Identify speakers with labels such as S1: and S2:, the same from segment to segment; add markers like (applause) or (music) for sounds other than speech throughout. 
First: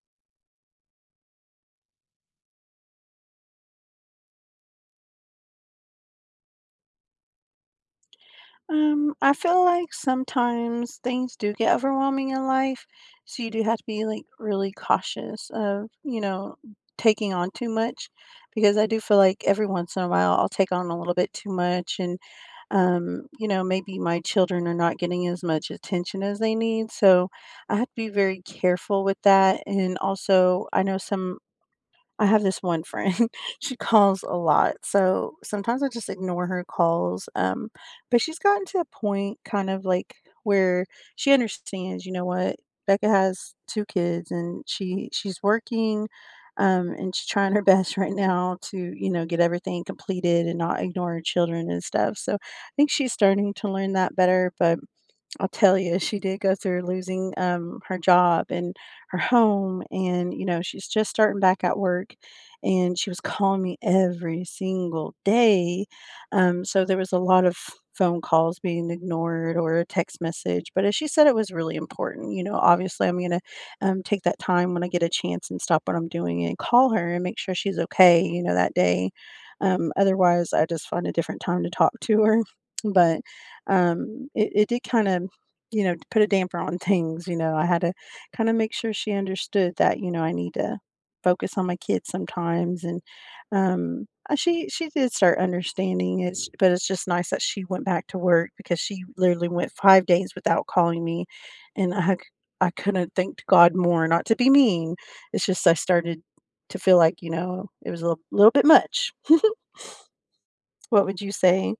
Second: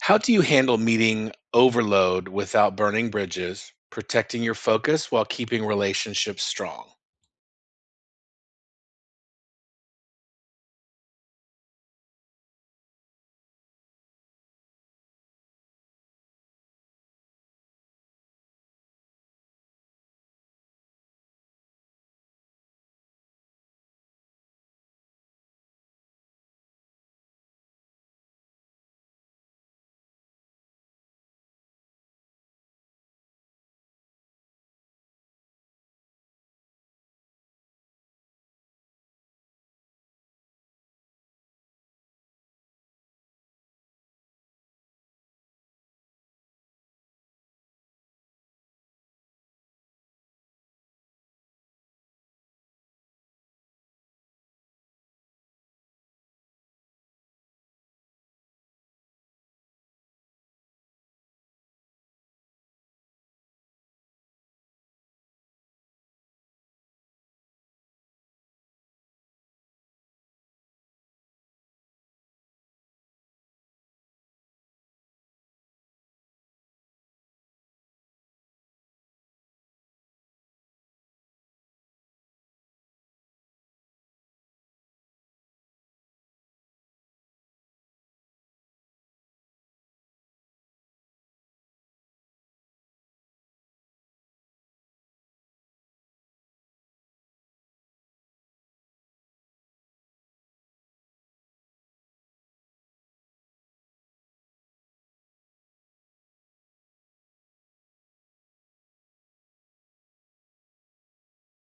S1: How do you handle meeting overload without burning bridges, protecting your focus while keeping relationships strong?
S2: I feel like sometimes things do get overwhelming in life, so you do have to be like really cautious of, you know, taking on too much because I do feel like every once in a while I'll take on a little bit too much and you know, maybe my children are not getting as much attention as they need. So I have to be very careful with that. And also I know some I have this one friend, (laughs) she calls a lot, so sometimes I just ignore her calls, but she's gotten to a point kind of, like, where she understands, you know what, Becca has 2 kids and she's working, and she's trying her (laughs) best right now to, you know, get everything completed and not ignore her children and stuff, so I think she's starting to learn that better, but I'll tell you, she did go through losing her job and her home. And, you know, she's just starting back at work. And she was calling me every single day. So there was a lot of phone calls being ignored or a text message. But as she said, it was really important. You know, obviously, I'm going to take that time when I get a chance and stop what I'm doing and call her and make sure she's okay, you know, that day. Otherwise, I just find a different time to talk to her. (laughs) But it did kind of you know, put a damper on things. You know, I had to kind of make sure she understood that, you know, I need to focus on my kids sometimes and she did start understanding it, but it's just nice that she went back to work because she literally went 5 days without calling me, and I couldn't thank God more. Not to be mean, it's just I started to feel like, you know, it was a little bit much. What would you say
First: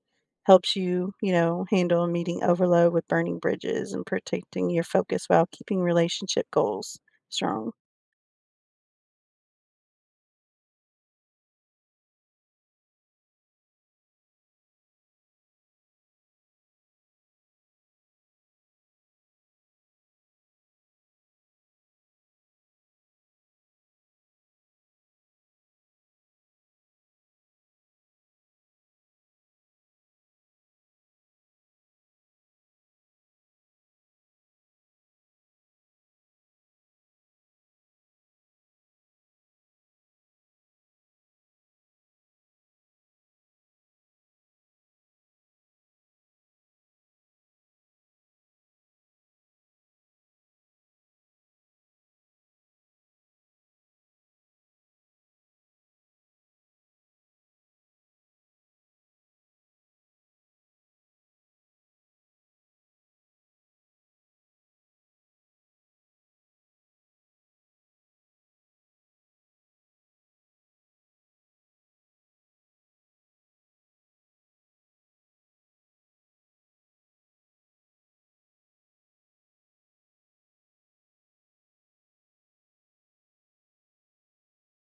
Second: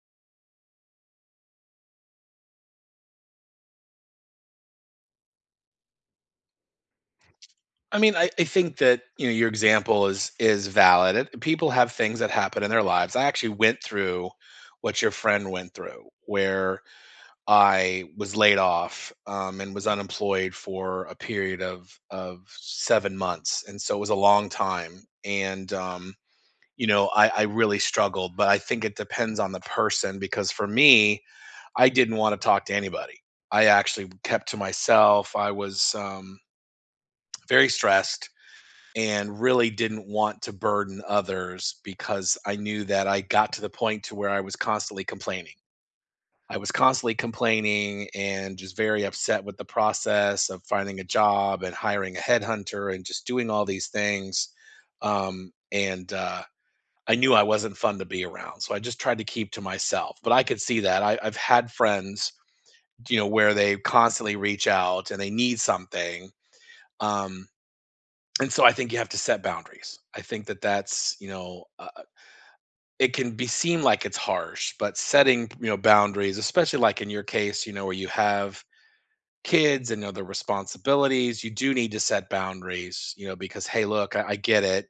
S2: helps you, you know, handle meeting overload with burning bridges and protecting your focus while keeping relationship goals strong?
S1: I mean, I think that you know your example is valid. People have things that happen in their lives. I actually went through what your friend went through, where I was laid off, and was unemployed for a period of 7 months, and so it was a long time. And you know, I really struggled, but I think it depends on the person because for me, I didn't want to talk to anybody. I actually kept to myself. I was very stressed and really didn't want to burden others because I knew that I got to the point to where I was constantly complaining. I was constantly complaining and just very upset with the process of finding a job and hiring a headhunter and just doing all these things. And I knew I wasn't fun to be around. So I just tried to keep to myself. But I could see that. I've had friends, you know, where they constantly reach out and they need something. Um, and so I think you have to set boundaries. I think that that's, you know, it can be seem like it's harsh, but setting, you know, boundaries, especially like in your case, you know, where you have kids and other responsibilities, you do need to set boundaries, you know, because, hey, look, I get it.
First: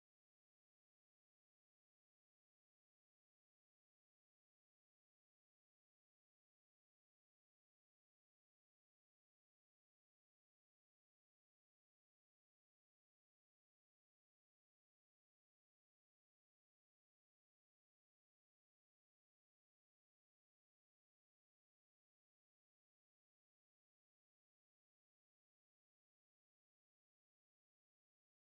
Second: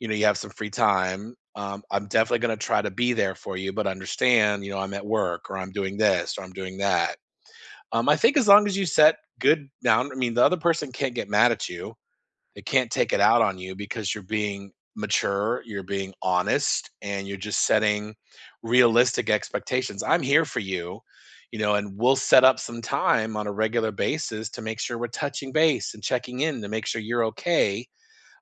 S1: You know, you have some free time. I'm definitely going to try to be there for you, but understand, you know, I'm at work or I'm doing this or I'm doing that. I think as long as you set good down, I mean, the other person can't get mad at you. They can't take it out on you because you're being mature, you're being honest, and you're just setting realistic expectations. I'm here for you, you know, and we'll set up some time on a regular basis to make sure we're touching base and checking in to make sure you're okay,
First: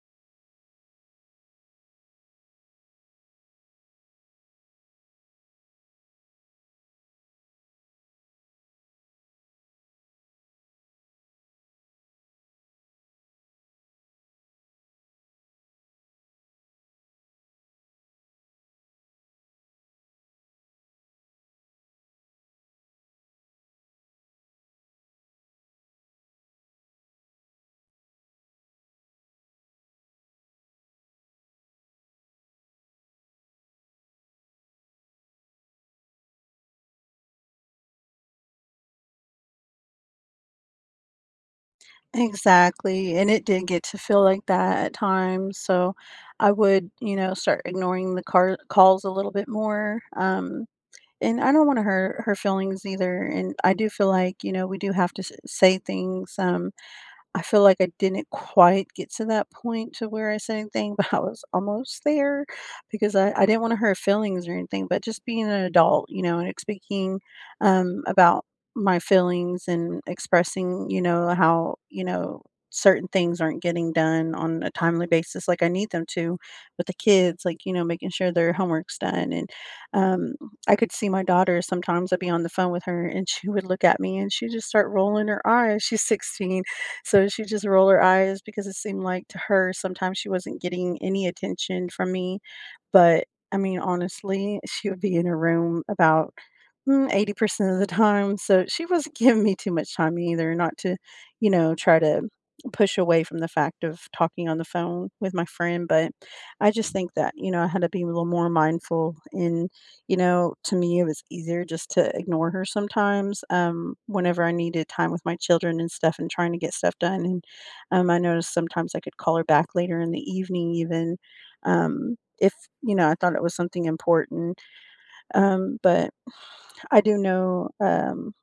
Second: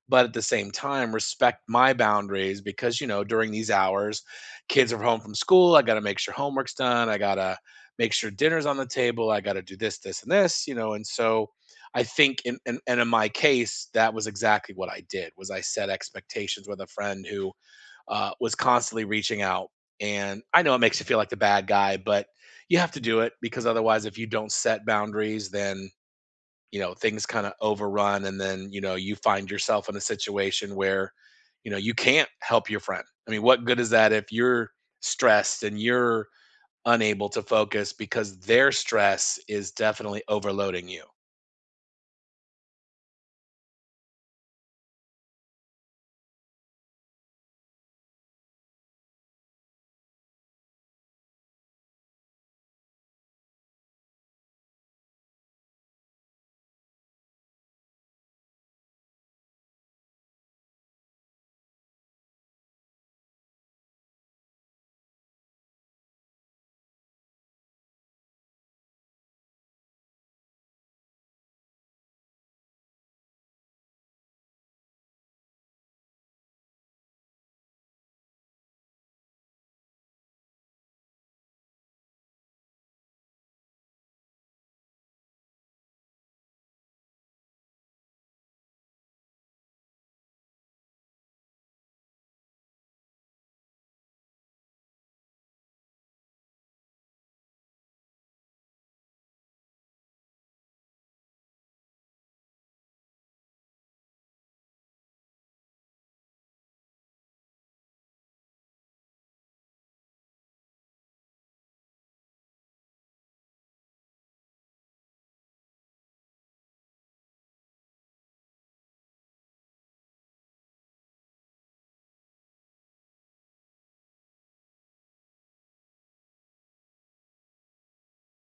S1: but at the same time respect my boundaries because, you know, during these hours kids are home from school. I got to make sure homework's done. I got to make sure dinner's on the table. I got to do this, this, and this, you know. And so I think in my case that was exactly what I did. Was I set expectations with a friend who was constantly reaching out, and I know it makes you feel like the bad guy, but you have to do it because otherwise, if you don't set boundaries, then, you know, things kind of overrun, and then, you know, you find yourself in a situation where, you know, you can't help your friend. I mean, what good is that if you're stressed and you're unable to focus because their stress is definitely overloading you?
S2: Exactly. And it did get to feel like that at times. So I would, you know, start ignoring the calls a little bit more. And I don't want to hurt her feelings either. And I do feel like, you know, we do have to say things. I feel like I didn't quite get to that point to where I said anything, (laughs) but I was almost there because I didn't want to hurt feelings or anything, but just being an adult, you know, and speaking about my feelings and expressing, you know, how, you know, certain things aren't getting done on a timely basis like I need them to with the kids, like, you know, making sure their homework's done. And um, I could see my daughter sometimes, I'd be on the phone with her and she would look at me and she'd just start rolling her eyes. She's 16, so she just roll her eyes because it seemed like to her sometimes she wasn't getting any attention from me. But I mean, honestly, she would be in her room about 80% of the time. So she wasn't (laughs) giving me too much time either, not to, you know, try to push away from the fact of talking on the phone with my friend. But I just think that, you know, I had to be a little more mindful in you know, to me, it was easier just to ignore her sometimes, whenever I needed time with my children and stuff and trying to get stuff done, and, I noticed sometimes I could call her back later in the evening even, if, you know, I thought it was something important, but I do know,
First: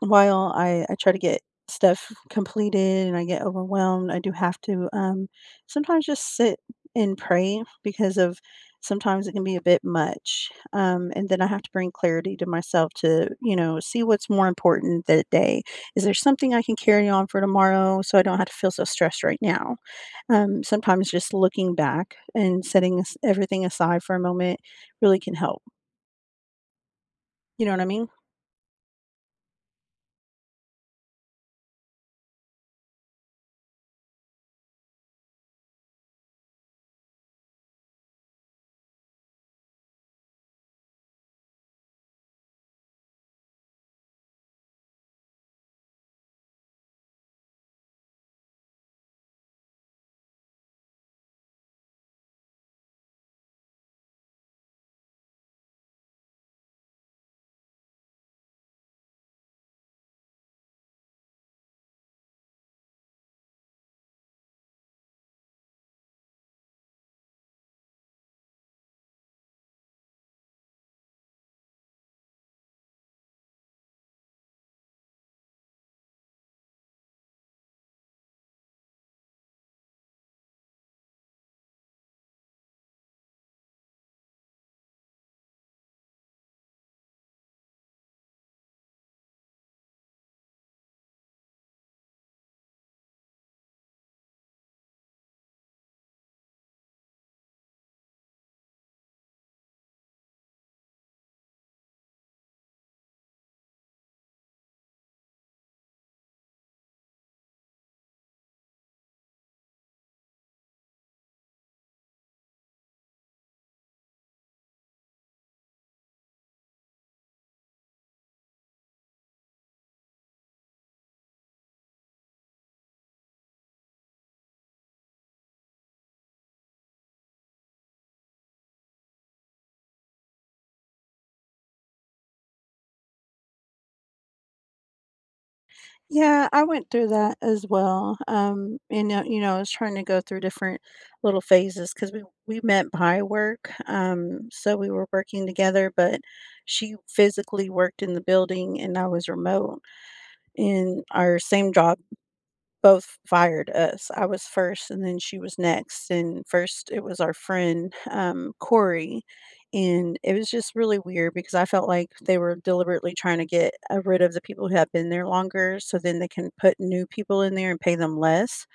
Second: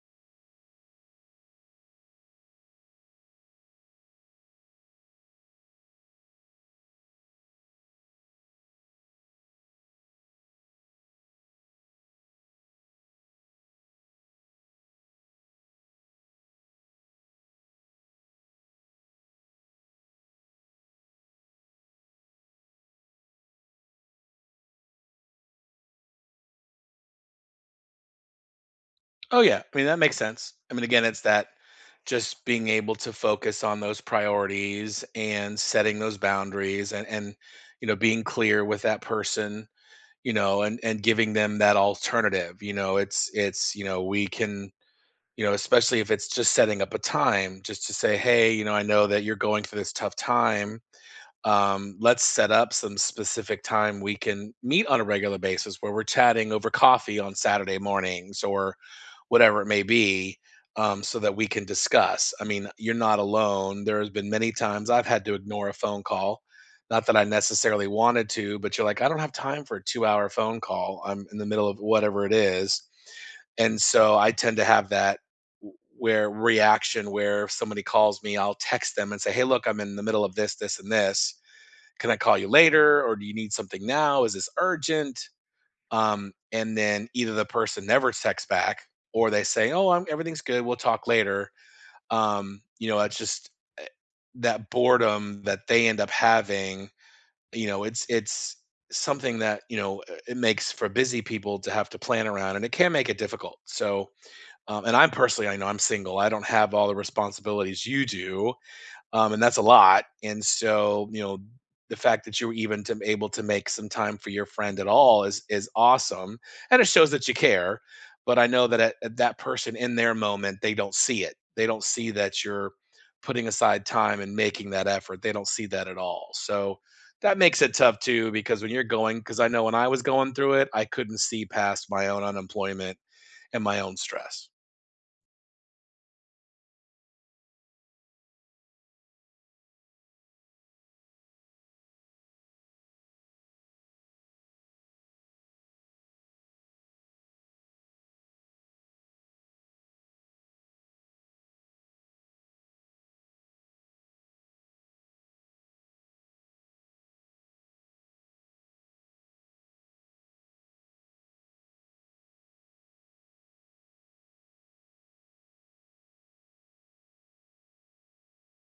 S2: while I try to get stuff completed and I get overwhelmed, I do have to, sometimes just sit and pray because of sometimes it can be a bit much, and then I have to bring clarity to myself to, you know, see what's more important that day. Is there something I can carry on for tomorrow so I don't have to feel so stressed right now? Sometimes just looking back and setting as everything aside for a moment really can help. You know what I mean?
S1: Oh yeah, I mean, that makes sense. I mean, again, it's that just being able to focus on those priorities and setting those boundaries, and you know, being clear with that person, you know, and giving them that alternative. You know, it's you know, we can, you know, especially if it's just setting up a time just to say, hey, you know, I know that you're going through this tough time. Let's set up some specific time we can meet on a regular basis where we're chatting over coffee on Saturday mornings or whatever it may be, so that we can discuss. I mean, you're not alone. There has been many times I've had to ignore a phone call. Not that I necessarily wanted to, but you're like, I don't have time for a 2 hour phone call. I'm in the middle of whatever it is, and so I tend to have that w- where reaction where if somebody calls me, I'll text them and say, "Hey, look, I'm in the middle of this, this, and this. Can I call you later, or do you need something now? Is this urgent?" And then either the person never texts back, or they say, "Oh, everything's good. We'll talk later." You know, it's just eh, that boredom that they end up having. You know, it's something that, you know, it makes for busy people to have to plan around, and it can make it difficult. So and I'm personally, I know I'm single. I don't have all the responsibilities you do, and that's a lot. And so, you know, the fact that you were even able to make some time for your friend at all is awesome, and it shows that you care. But I know that at that person in their moment, they don't see it. They don't see that you're putting aside time and making that effort. They don't see that at all. So that makes it tough too, because when you're going, because I know when I was going through it, I couldn't see past my own unemployment and my own stress.
S2: Yeah, I went through that as well. And you know, I was trying to go through different little phases because we met by work. So we were working together, but she physically worked in the building and I was remote. And our same job both fired us. I was first and then she was next, and first it was our friend, Corey, and it was just really weird because I felt like they were deliberately trying to get, rid of the people who had been there longer so then they can put new people in there and pay them less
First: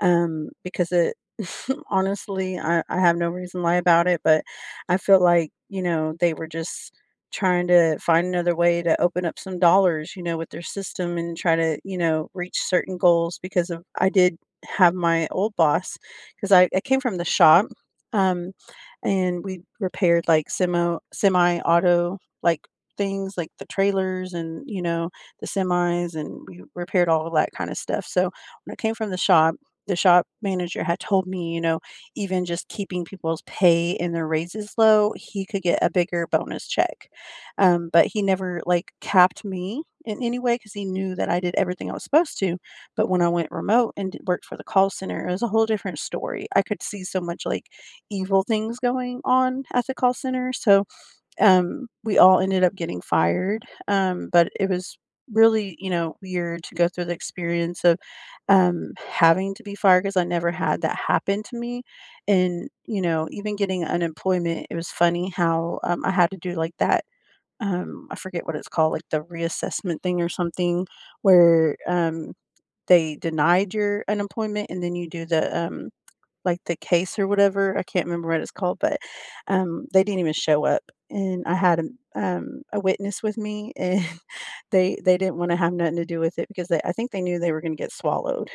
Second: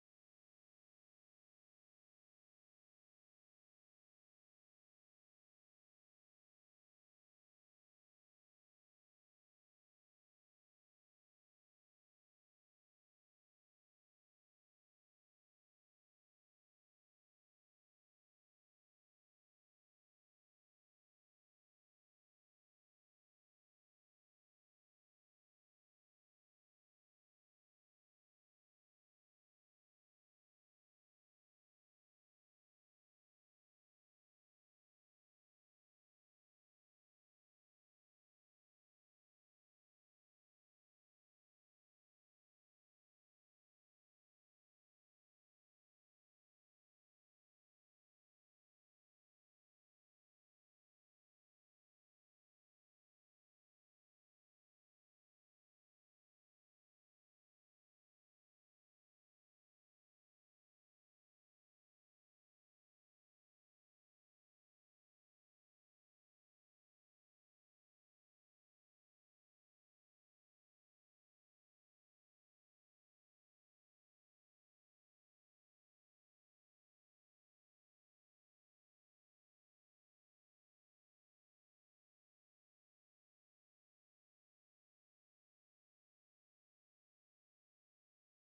S2: because it (laughs) honestly, I have no reason to lie about it, but I feel like, you know, they were just trying to find another way to open up some dollars, you know, with their system and try to, you know, reach certain goals because of I did have my old boss because I came from the shop um and we repaired like semi auto like things like the trailers and you know the semis and we repaired all of that kind of stuff. So when I came from the shop, the shop manager had told me, you know, even just keeping people's pay and their raises low, he could get a bigger bonus check. But he never like capped me in any way because he knew that I did everything I was supposed to. But when I went remote and worked for the call center, it was a whole different story. I could see so much like evil things going on at the call center. So we all ended up getting fired, but it was really, you know, weird to go through the experience of, having to be fired because I never had that happen to me, and, you know, even getting unemployment, it was funny how, I had to do, like, that, I forget what it's called, like, the reassessment thing or something where, they denied your unemployment and then you do the, like, the case or whatever, I can't remember what it's called, but, they didn't even show up, and I had, a witness with me, and (laughs) they didn't wanna have nothing to do with it because they I think they knew they were gonna get swallowed.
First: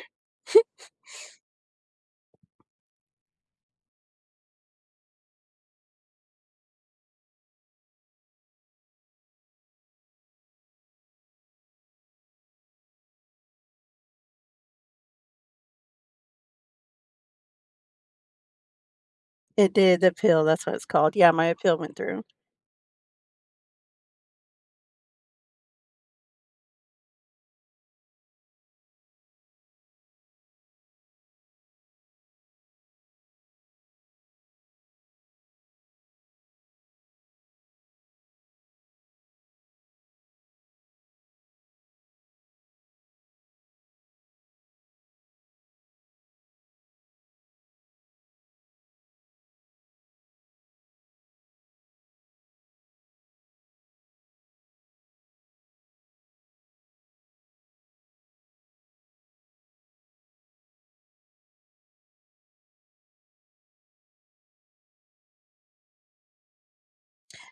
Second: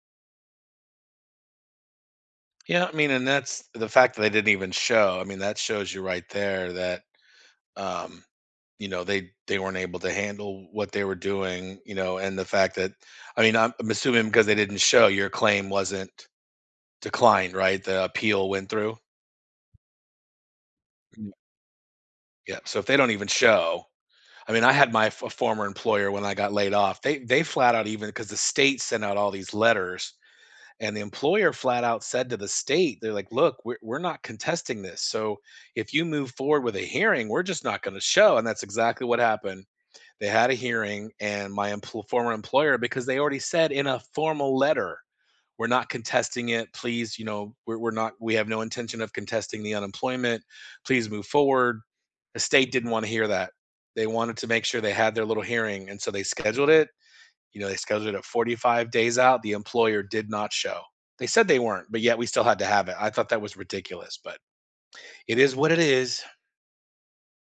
S1: Yeah, I mean, and that's the fact that they didn't even show. I mean, that shows you right there that um, you know, they weren't able to handle what they were doing, you know, and the fact that I mean, I'm assuming because they didn't show, your claim wasn't declined, right? The appeal went through.
S2: It did, the appeal, that's what it's called. Yeah,
S1: Mm.
S2: my appeal went through.
S1: Yeah. So if they don't even show, I mean, I had my former employer when I got laid off. They flat out, even because the state sent out all these letters, and the employer flat out said to the state, they're like, look, we're not contesting this. So if you move forward with a hearing, we're just not going to show. And that's exactly what happened. They had a hearing, and my former employer, because they already said in a formal letter, we're not contesting it. Please, you know, we're not, we have no intention of contesting the unemployment. Please move forward. The state didn't want to hear that. They wanted to make sure they had their little hearing. And so they scheduled it, you know, they scheduled it 45 days out. The employer did not show. They said they weren't, but yet we still had to have it. I thought that was ridiculous, but it is what it is.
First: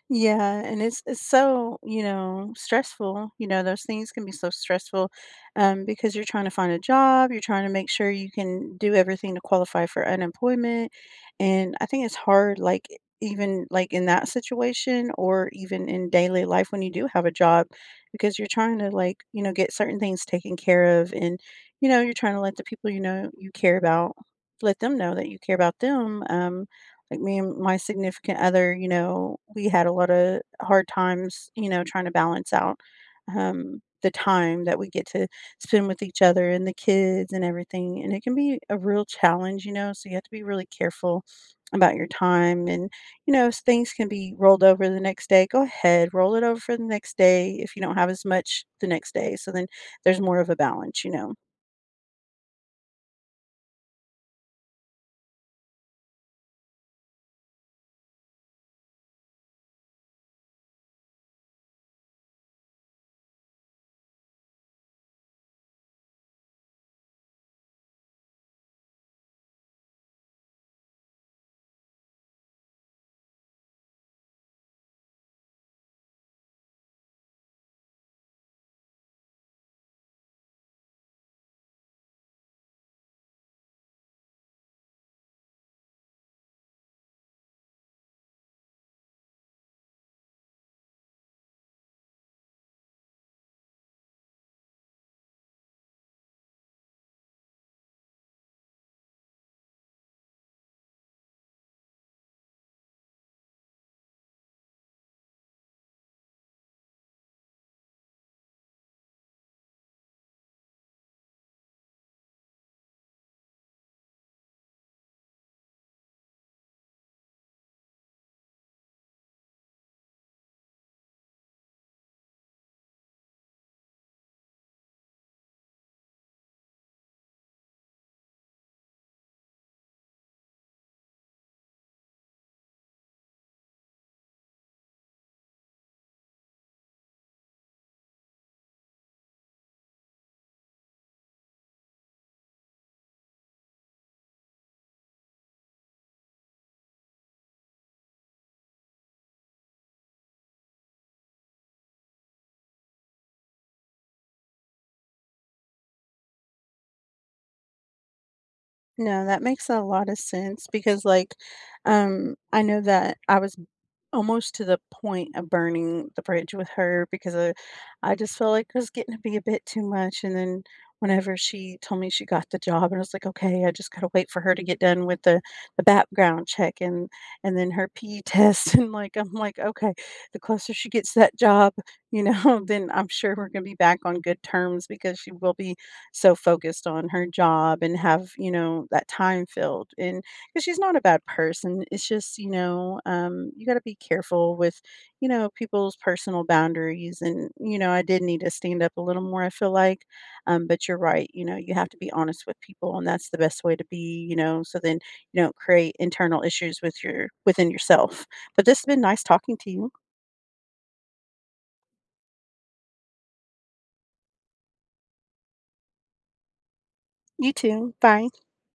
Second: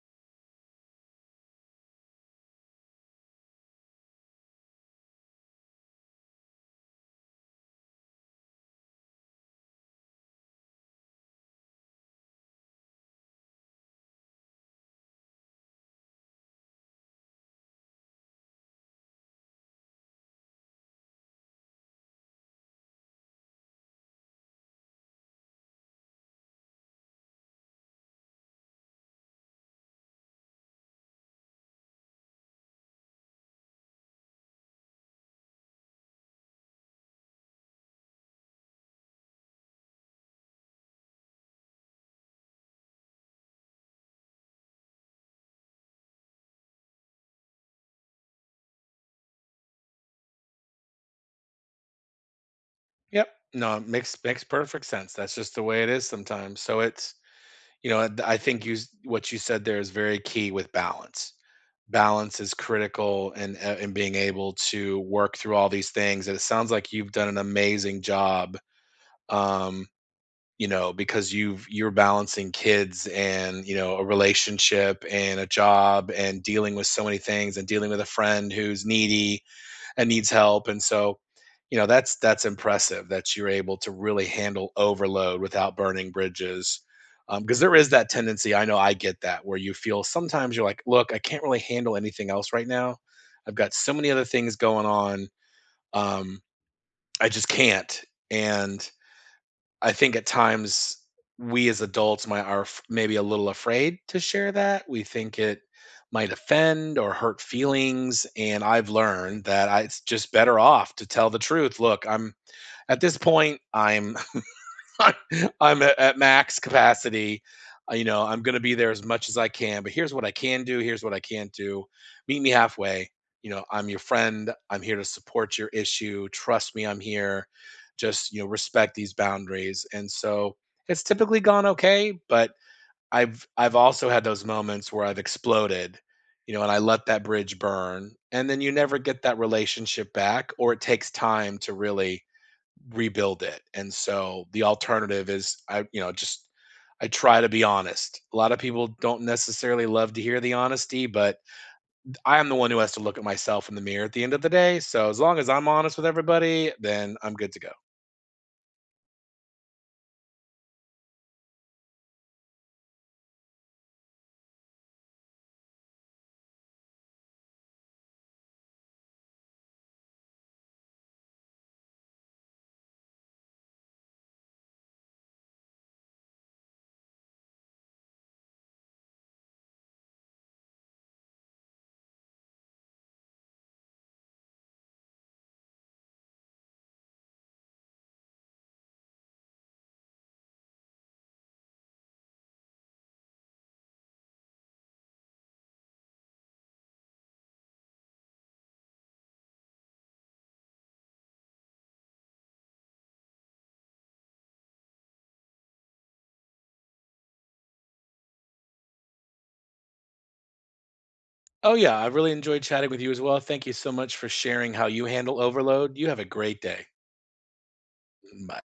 S2: Yeah, and it's so, you know, stressful. You know, those things can be so stressful because you're trying to find a job, you're trying to make sure you can do everything to qualify for unemployment. And I think it's hard, like, even like in that situation or even in daily life when you do have a job, because you're trying to like, you know, get certain things taken care of and, you know, you're trying to let the people you know you care about, let them know that you care about them. Like, me and my significant other, you know, we had a lot of hard times, you know, trying to balance out, the time that we get to spend with each other and the kids and everything, and it can be a real challenge, you know, so you have to be really careful about your time and, you know, s things can be rolled over the next day, go ahead, roll it over for the next day if you don't have as much the next day, so then there's more of a balance, you know?
S1: Yep. No, it makes perfect sense. That's just the way it is sometimes. So it's, you know, I think what you said there is very key with balance. Balance is critical, and being able to work through all these things. And it sounds like you've done an amazing job, um you know, because you're balancing kids and, you know, a relationship and a job and dealing with so many things and dealing with a friend who's needy and needs help. And so, you know, that's impressive that you're able to really handle overload without burning bridges. Because there is that tendency, I know I get that, where you feel sometimes you're like, look, I can't really handle anything else right now. I've got so many other things going on. um, I just can't. And I think at times we as adults might maybe a little afraid to share that. We think it might offend or hurt feelings, and I've learned that it's just better off to tell the truth. Look, I'm at this point, I'm (laughs) I'm at max capacity. You know, I'm going to be there as much as I can, but here's what I can do. Here's what I can't do. Meet me halfway. You know, I'm your friend. I'm here to support your issue. Trust me, I'm here. Just, you know, respect these boundaries. And so it's typically gone okay, but I've also had those moments where I've exploded, you know, and I let that bridge burn. And then you never get that relationship back, or it takes time to really rebuild it. And so the alternative is you know, just I try to be honest. A lot of people don't necessarily love to hear the honesty, but I am the one who has to look at myself in the mirror at the end of the day. So as long as I'm honest with everybody, then I'm good to go.
S2: No, that makes a lot of sense because, like, I know that I was almost to the point of burning the bridge with her because I just felt like it was getting to be a bit too much, and then whenever she told me she got the job, and I was like, "Okay, I just gotta wait for her to get done with the background check and then her PE test," (laughs) and, like, I'm like, "Okay, the closer she gets to that job, you know, (laughs) then I'm sure we're gonna be back on good terms because she will be so focused on her job and have, you know, that time filled," and 'cause she's not a bad person. It's just, you know, you gotta be careful with, you know, people's personal boundaries and, you know, I did need to stand up a little more, I feel like. But you're right, you know, you have to be honest with people and that's the best way to be, you know, so then you don't create internal issues with your within yourself. But this has been nice talking to you.
S1: Oh yeah, I really enjoyed chatting with you as well. Thank you so much for sharing how you handle overload. You have a great day.
S2: You too. Bye.
S1: Bye.